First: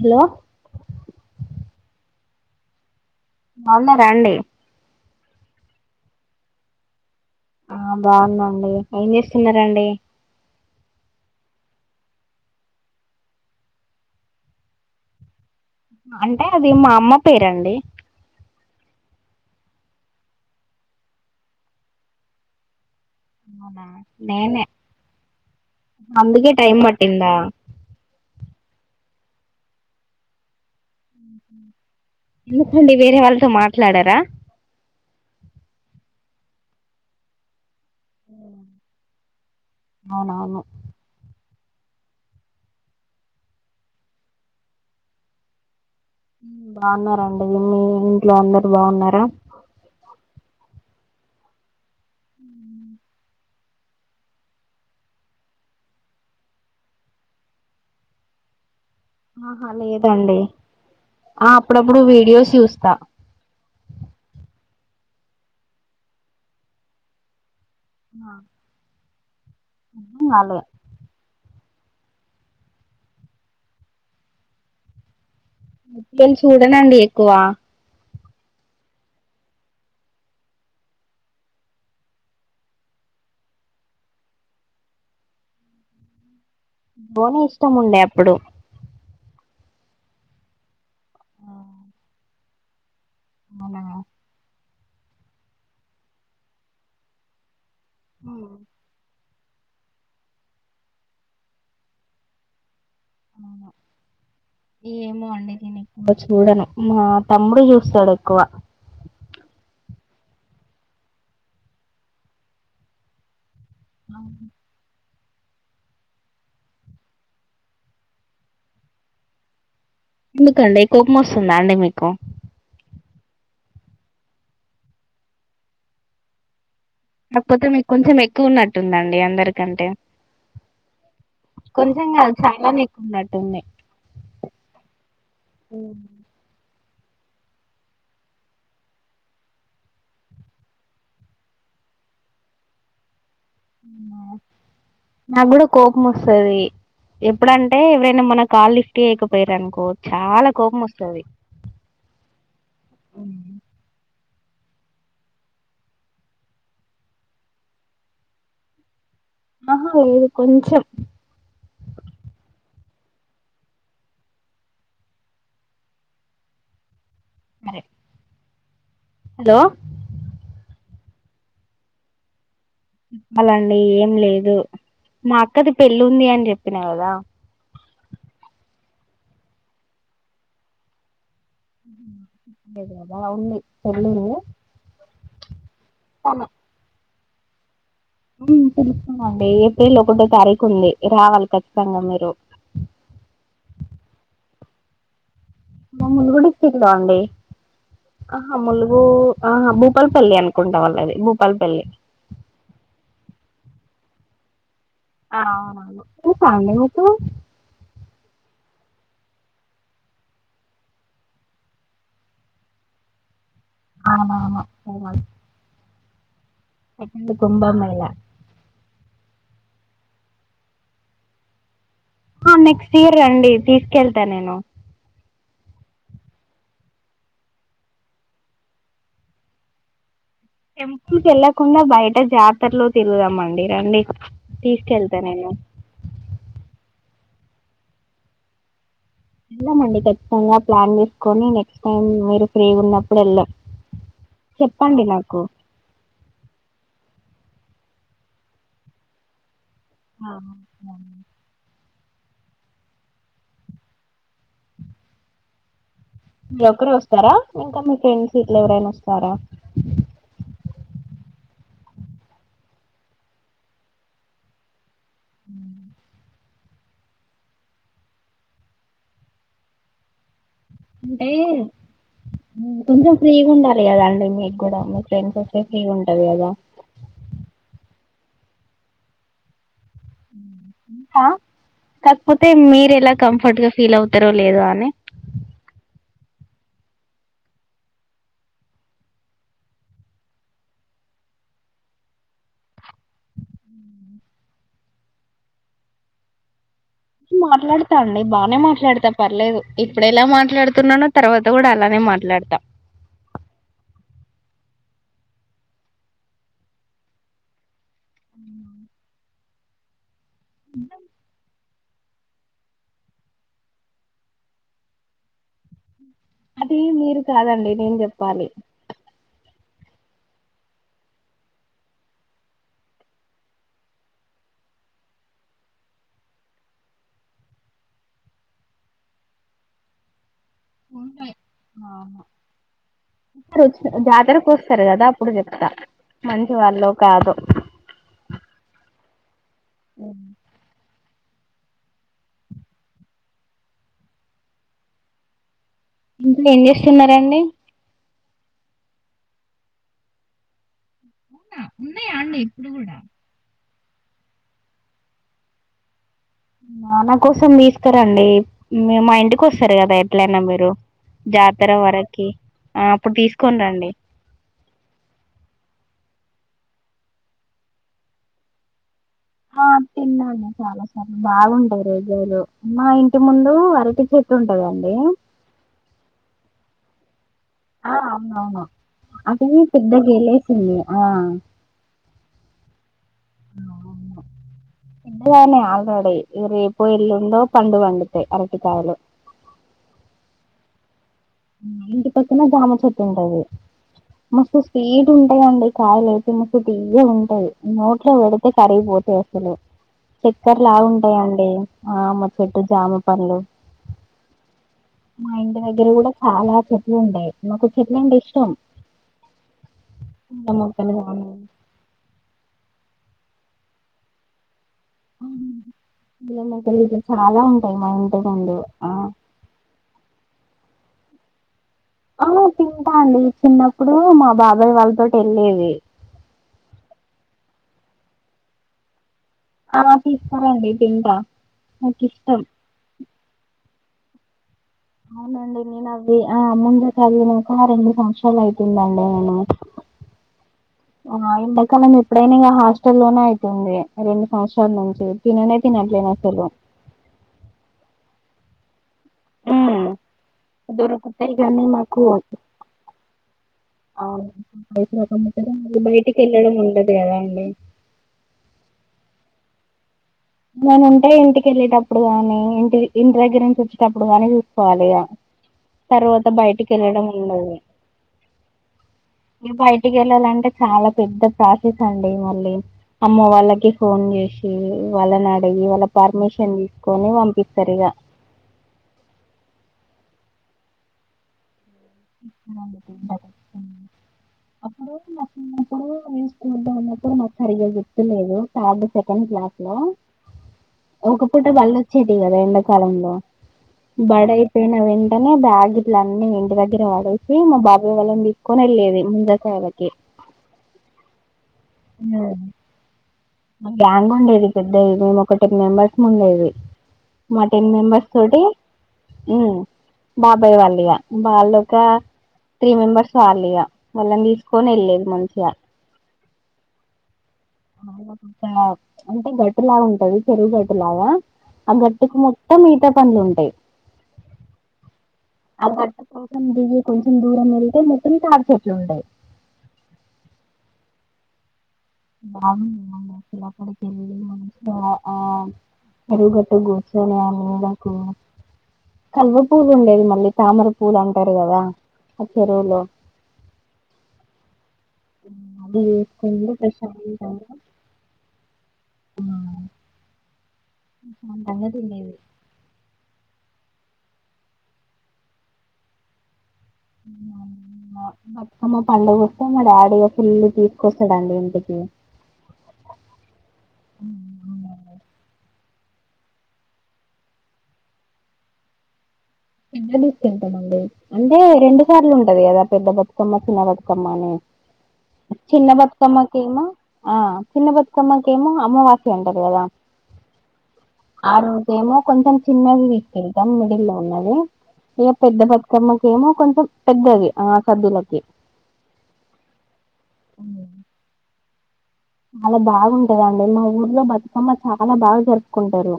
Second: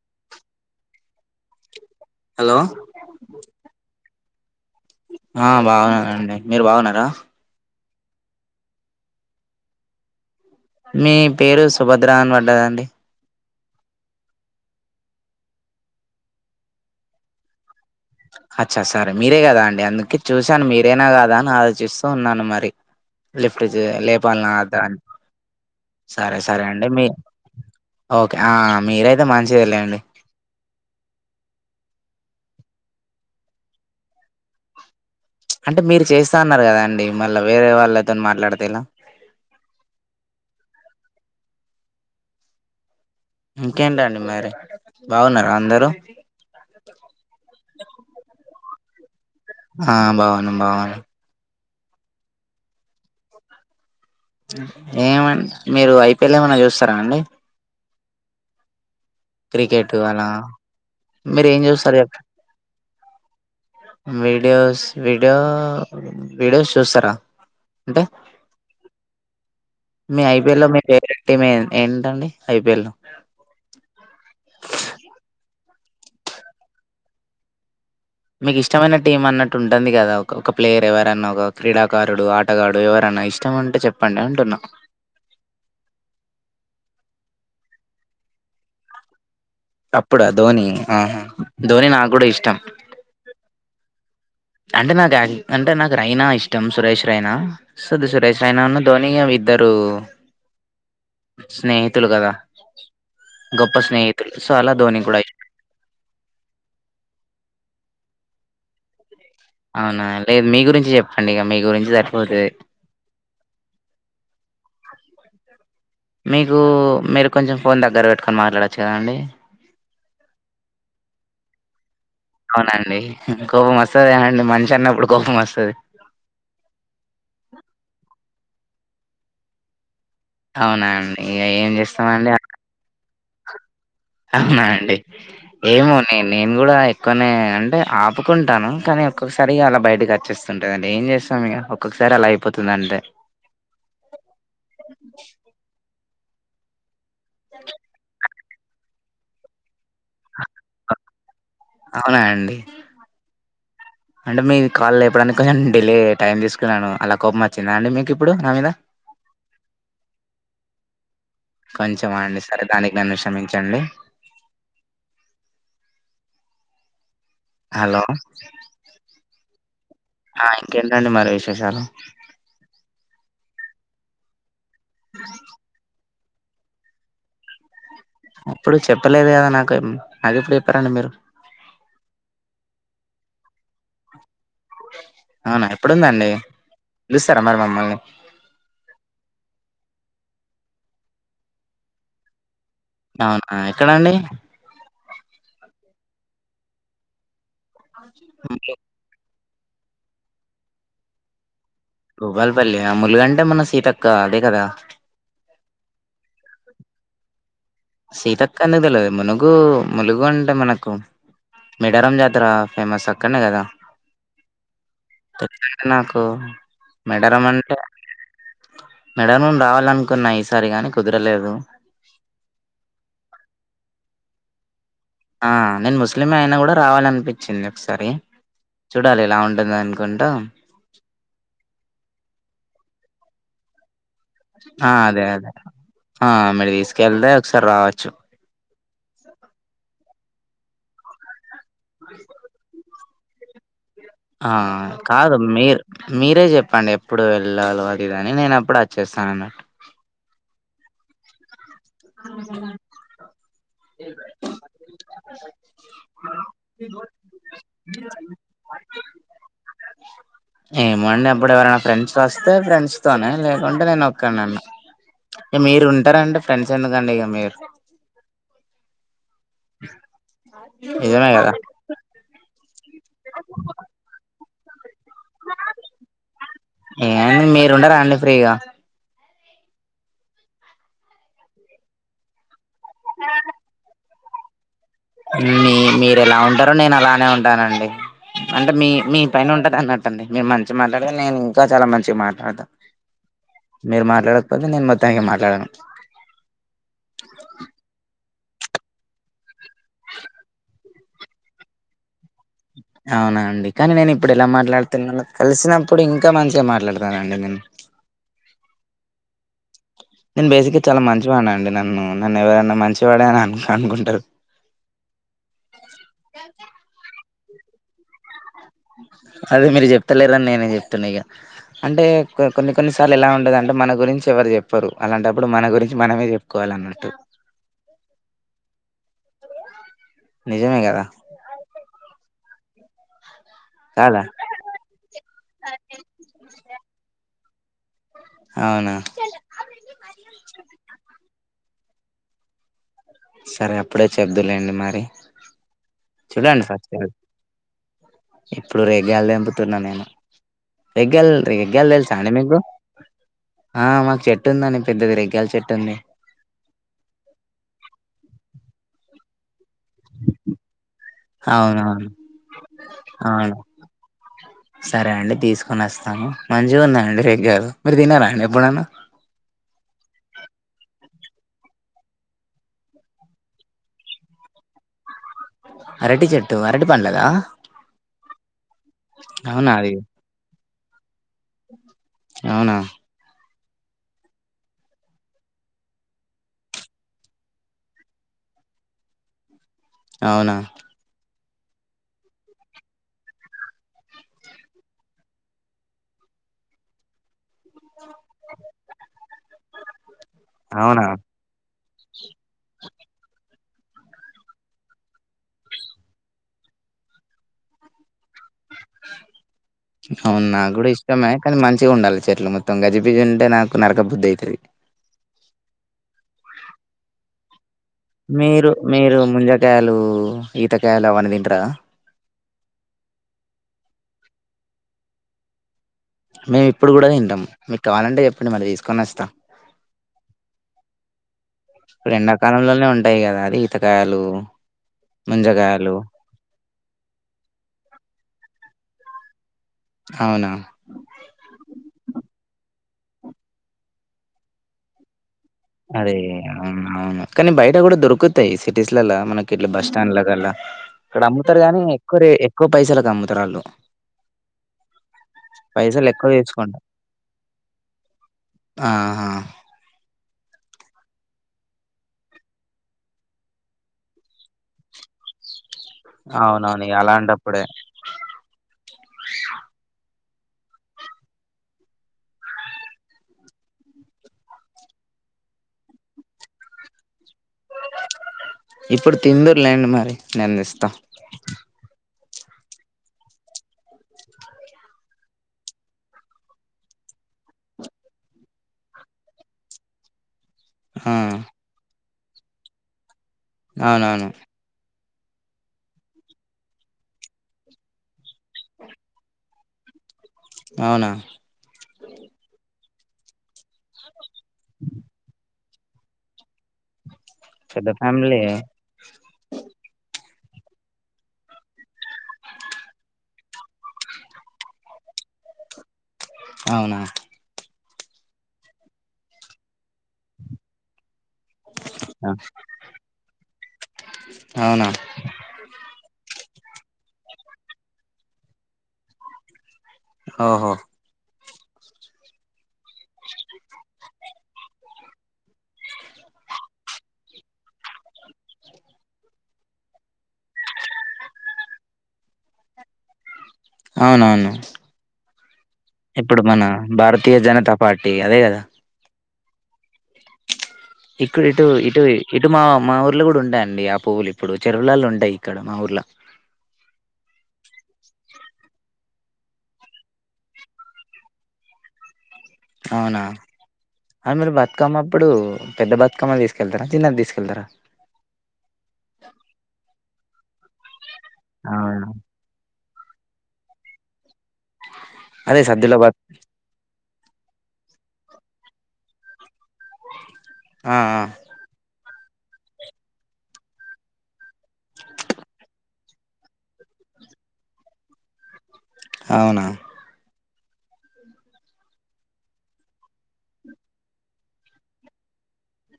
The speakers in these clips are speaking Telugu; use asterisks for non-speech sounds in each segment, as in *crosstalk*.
హలో హలో బావుగున్నారా అండి ఆ బాగున్నండి మీరు బాగున్నారా ఆ బాగుందండి ఏం చేస్తున్నారండి మీ పేరు సుభద్రా అని పడ్డదండి అంటే అది మా అమ్మ పేరండి అచ్చ సరే మీరే కదా అండి అందుకే చూశాను మీరేనా కదా అని ఆలోచిస్తూ ఉన్నాను మరి లిఫ్ట్ అవునా చెయ్ లేపాలనా నేనే వద్ద సరే అందుకే సరే టైం అండి మీ పట్టిందా ఓకే ఆ మీరైతే మంచిదే లెండి ఎందుకండి వేరే వాళ్ళతో మాట్లాడారా అంటే మీరు చేస్తా ఉన్నారు కదా అండి మళ్ళీ వేరే వాళ్ళు అల్లతోని మాట్లాడతే ఏలా అవునవును ఇంకేంటండి మరి బాగున్నారా అందరూ ఆ బాగున్నారండి మీ ఇంట్లో అందరు బాగున్నారా ఆ బాగున్నాం బాగానే ఏమడి మీరు ఐపీఎల్ ఏమనా చూస్తారా అండి ఆహా క్రికెట్ అలా లేదండి మీరు ఆ ఏం చూస్తారు అప్పుడప్పుడు చెప్పండి వీడియోస్ చూస్తా వీడియోస్ వీడియో వీడియోస్ చూస్తారా అంటే ఆ మీ ఐ పి ఎల్ ల మీ ఫేవరెట్ టీం ఏంటండి. ఐ పి ఎల్ నేను చూడనండి ఎక్కువా. మీకు ఇష్టమైన టీమ్ అన్నట్టు ఉంటుంది కదా ఒక ఒక ప్లేయర్ ఎవరన్నా ఒక క్రీడాకారుడు, ఆటగాడు ఎవరన్నా ఇష్టం ఉంటే చెప్పండి అంటున్నా. ధోని ఇష్టం ఉండే అప్పుడు. అప్పుడా ధోని, ఆహా ధోని నాకు కూడా ఇష్టం. అవునా. అంటే నాకు అంటే నాకు రైనా ఇష్టం, సురేష్ రైనా. సద్ సురేష్ రైనా అన్న ధోని అ వి ఇద్దరూ స్నేహితులు కదా. గొప్ప స్నేహితులు సో అలా ధోని కూడా ఏమో ఇష్టం. అండి నేను ఎక్కువ చూడను. మా తమ్ముడు చూస్తాడు ఎక్కువ. అవునా అండి. మీ గురించి చెప్పండి. ఇగ మీ గురించి సరిపోతది. ఆ మీకూ. మీరు కొంచెం ఫోన్ దగ్గర పెట్టుకొని మాట్లాడచ్చుకదాండి. ఎందుకండి. కోపం వస్తుందా అండి మీకు. అవునండి. కోపం వస్తది కదా అండి మనిషి అన్నప్పుడు కోపం వస్తది. క్కువ ఉన్నట్టుందండి అందరికంటే. అవునా అండి. ఇగ ఏం కొంచెం చేస్తామండి కాదు ఆ చాలానే ఎక్కువ ఉన్నట్టుంది అవునా అండి. ఏమో న నేను కూడా కొన్ని అంటే ఆపుకుంటాను. కానీ ఒక్కొక్కసారి అలా బయటకి వచ్చేస్తుంటాంది. ఏం చేస్తాం ఇగ ఒక్కొక్కసారి అలా అయిపోతుంది అంతే. నా కూడా కో పం వస్తది. ఎప్పుడంటే ఎవరైనా మన కాల్ లీ తేకపోయీరు అనుకో చాలా కోపం వస్తది. అవునా అండి అవునా అంటే మీ కాల్ లేపడానికి కొంచెం డిలే టైం తీసుకున్నాను. అలా కోపం వచ్చిందా అండి మీకు ఇప్పుడు నా మీద. ఆహా లేదు. కొంచెం కొంచెం ఆ అండి. సరే దానికి నన్ను క్షమించండి. సరే హలో హలో ఆ ఇంకేం కాండి మరి విశేషాలు. అలా అండి ఏం లేదు మా అక్కది పెళ్ లుంది అని జెప్పిన కదా అప్పుడు చెప్పలేదు కదా నాకు అదెప్పుడు చెప్పారండి మీరు *inaudible* ఉండేది కదా ఆ ఉంది పెళ్ళిలో అవునా ఎప్పుడుందండి పిలుస్తారా మరి మమ్మల్ని మ్మ్ పిలుస్తామండి ఏప్రిల్ ఒకటో తారీఖు ఉంది రావాలి ఖచ్చితంగా మీరు అవునా ఎక్కడండి మమ్ములు గుడిక్ ఇక్కడ అండి ఆహా ములుగు ఆ భూపల్పల్లి అనుకుంటా వాళ్ళు అది భూపల్పల్లి బూపల్పల్లి ములుగంటే మన సీతక్క అదే కదా ఆ అవునవును *inaudible* సీతక్క నే తెలివదు మునుగు ములుగు అంటే మనకు మిడారం జాతర ఫేమస్ అక్కడనే కదా అవునవును పోవద్ తెలుసండి నాకు సెకండ్ కుంభ మేళ మెడ ను రావాలనుకున్నాయ్ ఈసారి గాని కుదరలేదు నెక్స్ట్ ఇయర్ రండి తీసుకెళ్తా నేను ఆ నేను ముస్లిం అయినా కూడా రావాలనిపిచింది ఒకసారి చూడాలి ఎలా ఉంటుంది అనుకుం టెంపుల్కి వెళ్ళకుండా బయట జాతరలో తిరుగుదామండి రండి ఆ తీసుకెళ్తా అదే నేను అదే ఆ మెడది కెల్దే ఒకసారి రావచ్చు వెళ్ళమండి ఖచ్చితంగా ప్లాన్ చేసుకొని కన్ మీరు ఫ్రీ గున్నప్ ప్పుడలా ఆ కాదు మీరు మీరే చెప్పండి ఎప్పుడు వెళ్ళాలో అది గాని నేనప్పుడు వచ్చేస్తాను ఆ మోని *inaudible* మీరొకరు వస్తారా ఇంకా మీ ఫ్రెండ్స్ గిట్ల ఎవరైనా వస్తారా ఏమండి అప్పుడు ఎవరైనా ఫ్రెండ్స్ వస్తే ఫ్రెండ్స్ తోనే లేకుంటే నేను ఒక్కనన్న మీరు ఉంటారండి ఫ్రెండ్సే కదా అండి మీరు అంటే నిజమే కదా కొంచెం ఫ్రీగా ఉండాలి కదా అండి మీకు కూడా ఫ్రెండ్స్ వస్తే ఫ్రీగా ఉంటది కదా ఏమండి మీరు ఉండరా అండి ఫ్రీగా ఆ కాకపోతే మీ ఎలా కంఫర్ట్ గా ఫీల్ ఇత్తర లేదు అని మీ మీరు ఎలా ఉంటారో నేను అలానే ఉంటానండి అంటే మీ మీ పైన ఉంటది అన్నట్టుండి మీరు మంచి మాట్లాడ నేను ఇంకా చాలా మంచిగా మాట్లాడతాను మీరు మాట్లాడకపోతే నేను మొత్తానికి మాట్లాడలను మాట్లాడతా అండి బానే మాట్లాడతా పర్లేదు ఇప్పుడు ఎలా మాట్లాడుతున్నానో తర్వాత కూడా అలానే మాట్లాడతా అవునా అండి కానీ నేను ఇప్పుడు ఎలా మాట్లాడుతున్నాను కలిసినప్పుడు ఇంకా మంచిగా మాట్లాడతానండి నేను ఉ నేను బేసిక్ గా చాలా మంచివాన్ని అండి నన్ను ఎవరైనా మంచివాడే అని అను అనుకుంటారు అదే మీరు కాదండి నేను చెప్పాలి అదే మీరు చెప్తలేరని నేనే చెప్తున్నా ఇక అంటే కొన్ని కొన్నిసార్లు ఎలా ఉండదు అంటే మన గురించి ఎవరు చెప్పరు అలాంటప్పుడు మన గురించి మనమే చెప్పుకోవాల అన్నట్టు నిజమే కదా ఆహా కాదా జాతరకు వస్తారు కదా అప్పుడు చెప్తా మంచి వాళ్ళో కాదో అవునా అ సరే అప్పుడే చెప్తుర్లేండి మరి ఇంట్లో ఏం చూడండి ఫస్ట్ చేస్తున్నండి ఇప్పుడు రేగ్గాయలు తెంపుతున్న నేను రేగ్గాయ్ ఎగల్ ఎల్ ఉన్నాయా సా అణ అండి మ్ ఇప్పుడు కూడా ఆ మాకు చెట్టు ఉందండి పెద్దది రేగ్గాయల చెట్టు ఉంది ఆ నా కోసం తీస్ వస్తారండీ మీరు మా ఇంటికి వస్ వస్తారు కదా ఎట్లయినా మీరు జాతర అవునవును వరకి ఆ అప్పుడు అవును తీసుకోని రండి సరే అండి తీసుకొని వస్తాను మంచిగా ఉందండి రెగ్గాయలు మీరు తిన్నారా అండి ఎప్పుడైనా ఆ తిన్నాండి చాలా సార్లు బాగుంటాయి రేగ్గాయలు మా ఇంటి ముందు అరటి చెట్టు ఉంటదండి అరటి చెట్టు అరటి పండ్లదా ఆ అవును అవును అది పెద్ద గెల వేసింది ఆ అవునా ఇదినే ఆల్రెడీ ఇ రేపో ఇల్లుండో పండు పండుతాయి అరటి కాయలు అవునా ఇంటి పక్కన జామ చెట్టు ఉంటుంది మస్తు స్వీట్ ఉంటాయండి కాయలు అయితే మస్తు తీయగా ఉంట ఉంటాయి న వోడుకు కరగి పోతే ఉల చక్కెర లా అవునా ఉంటాయండి. ఆ మా చెట్టు జామ పండ్లు మా ఇంటి దగ్గర కూడా చాలా చెట్లుంటాయి నాకు చెట్లంటె ఇష్టం అవును పూల నాకు కూడా మొక్కలు ఇష్టమే కానీ మంచిగా ఉండాలి చెట్లు మొత్తం గజి బి బిజి ఉంటే నాకు నరక బుద్ధి అయితది ఇగా మ గల్లి ల చాల మీరు మీరు ముంజకాయలు ఈతకాయలు అవ్వన్నీ తింటరా ఆ తింటా అండి. చిన్నప్పుడు మా బాబాయ్ వాళ్ళతోటి ఏళ్ళేది మేము ఇప్పుడు కూడా తింటాము. మీకు కావాలంటే చెప్పండి మరి తీసుకొని అస్త ఆ తీస్తారండి. తింట నాకిష్టం పుచ్చ కాయాలు అవునండి. నేను అవ్వి ఆ ముందు చదివినక రెండు సంవత్సరాలు అయిత్ తిందండి నేను అవునా ఆ ఎండా కాలం ఎప్పుడైనా హాస్టల్ లోనే అవుతుంది రెండు సంవత్సరాల నుంచి తిననే తినట్లేను అరే అసలు అవును అవును కానీ బయట కూడా దొరుకుత్ తాయి సి టీస్ లల్ల మనకి ఇట్లా ఉమ్ బస్ స్టాండ్లకల్లా ఇక్కడ దొరుకుతాయి అమ్ముతారు. కానీ గాని మాకు ఎక్కువ రే ఎక్కువ పైసలకు అమ్ముతారు. వాళ్ళు పైసలు కమ్ముతారు, అది పైసలు బయటికి ఎక్కువ వెళ్ళడం తెచ్చుకోంట ఉండదు కదా అండి ఆహా నేను ఉంటే ఇంటి కేళ్ళేటప్పుడు గాని ఇంటి ఇంటి దగ్గర నుంచి వచ్చేటప్పుడు గాని తెచ్చు సుకోవాలి ఇగ తర్వాత బయటికి అవునవును ఇగ వెళ్ళడం ఉండదు అలాంటప్పుడే బయటికి ఏళ్ళాలం టె చాలా పెద్ద ప్రాసెస్ అండి. మళ్ళీ అమ్మ వాళ్ళకి ఫోన్ చేస్డు వాళ్ళని అడిగి వాళ్ళ పర్మిషన్ తీసుకొని పంపిస్త ఇప్పుడు తిందూరు లెండి మరి నేన్ దే స్తా *inaudible* అప్పుడు నాకున్నప్పుడు మే స్కూల్ లో ఉన్నప్పుడు నాకు సరిగా చెప్తులేదు థర్డ్ సెకండ్ క్లాస్ ల ఆ ఒక్కపూట వాళ్ళ చెటి కాద ఎండకాలంలో అవునవును బాడి అయిపోయిన వెం అనే బగిట్ల అన్నీ ఎందుకం దగ్గర వాడేసి మా బాబాయ్య వాళ్ళని తీసుకొని ఏల్లేది ముంజకాయాలకి అవునా ఆ మ బాగుండేది పేద్ద ఏదో కొక్కటి మెంబెర్స్ ముండేది మా టెన్ పెద్ద మెంబర్స్ ఫ్యామిలీ తోటి ఉ బాబాయ్ వాళ్ళిగా వాళ్ళు ఒక త్రీ మెంబర్స్ వాళ్ళిగా వాళ్ళని తీసుకొని వెళ్ళేది మంచిగా అవునా అంటే గట్టులా ఉంటంది చెరువు గట్టు లాగా ఆ గట్టుకు ఆ! మొత్తం ఈత పండ్లు ఉంటయి అవునా ఆ గట్టు కొంచెం దూరం వెళితే మొత్తం తాడిచేట్లు ఉంటాయ్ ఓహో బాగుంటది అసలక్కడ ఆ చేరువుగట్టు కూర్చొని ఆ మూలకు కల్వ పూలు ఉండేది మళ్ళీ తామర పూలు అంటారు కదా ఆ చెరువులో అవునవును అది ఇప్పుడు వేసుకుంటే మన భారతీయ ప్రశాంతంగా జనతా పార్టీ అదే కదా ఇక్కడ ఇటు ప్రశాంతంగా ఇటు తినేది ఇటు మా మా ఊర్లు కూడా ఉండే అండి ఆ పువ్వులు ఇప్పుడు చెరువులల్ల ఉంటాయి ఇక్కడ మా ఊర్ల బతుకమ్మ పండుగ వస్తే మా డాడీ ఇగా ఫుల్ తీసుకొస్తాడండి ఇంటికి అవునా అది మీరు అవునండి. బతుకమ్మ అప్పుడు పెద్ద బతుకమ్మ తీసుకెళ్తారా చిన్నది తీసుకెళ్తారా పెద్దది తీసుకెళ్తామండి అంటే రెండు అవునా సార్లు ఉంటది కదా పెద్ద బతుకమ్మ కమ్మ అదే చిన్న సద్దుల బతుకమ్మ బత్ నే చిన్న బతుకమ్మకేమో ఆ చిన్న బతుకమ్మకెమో అమావాస్య అంటరు కదా ఆ రోజేమో కొంచెం చిన్నది తీసుకెళ్తాం మిడిల్ లో ఉన్నది ఇక పెద్ద బతుకమ్మకి ఏమో కొంచెం పెద్దది ఆ సద్దులకి అవునా చాలా బాగుంటది అండి మా ఊర్లో బతుకమ్మ చాలా బాగా జరుపుకుంటారు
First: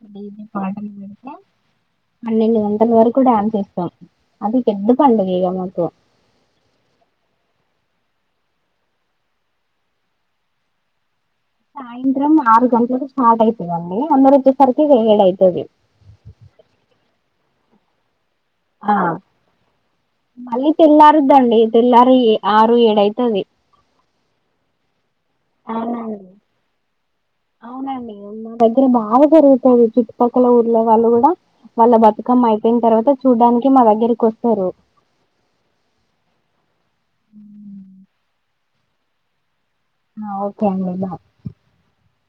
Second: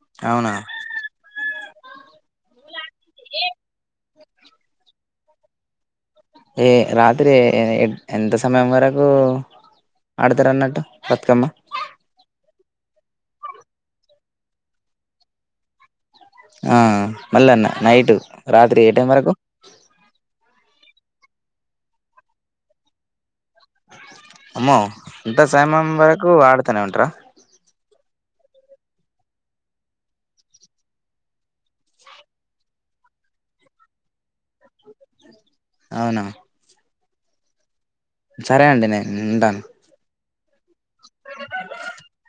గుడ్ ఈవెనింగ్ అవునా పాడడం తెలుసా అన్నలు గా వరకు డాన్స్ చేస్తాం అది పెద్ద పండగే ఇగా మాకు ఏ రాత్రి ఎ ఎంత సమయం వరకు ఆడతారు అన్నట్టు బతుకమ్మ సాయంత్రం ఆరు గంటలకు స్టార్ట్ అయితది అండి అందరు వచ్చే సరికి ఏడు అయితది ఆ మళ్ల నైట్ రాత్రి ఏ ఆ టైం వరకు మళ్ళీ తెల్లారుద్దండి తెల్లారి ఆరు ఏడు అయితది అమ్మో ఇంత సమయం అవునా వరకు ఆడుతానే ఉంటార అవునండి మా దగ్గర బాగా జరుగుతది చుట్టుపక్కల ఊర్ల వాళ్ళు కూడా వాళ్ళ బతుకమ్మ అయిపోయిన తర్వాత చూడ్డానికి మా దగ్గరకి వస్తారు ఔన *inaudible* సరే అండి నెన్ ఉంటాను *inaudible* *inaudible*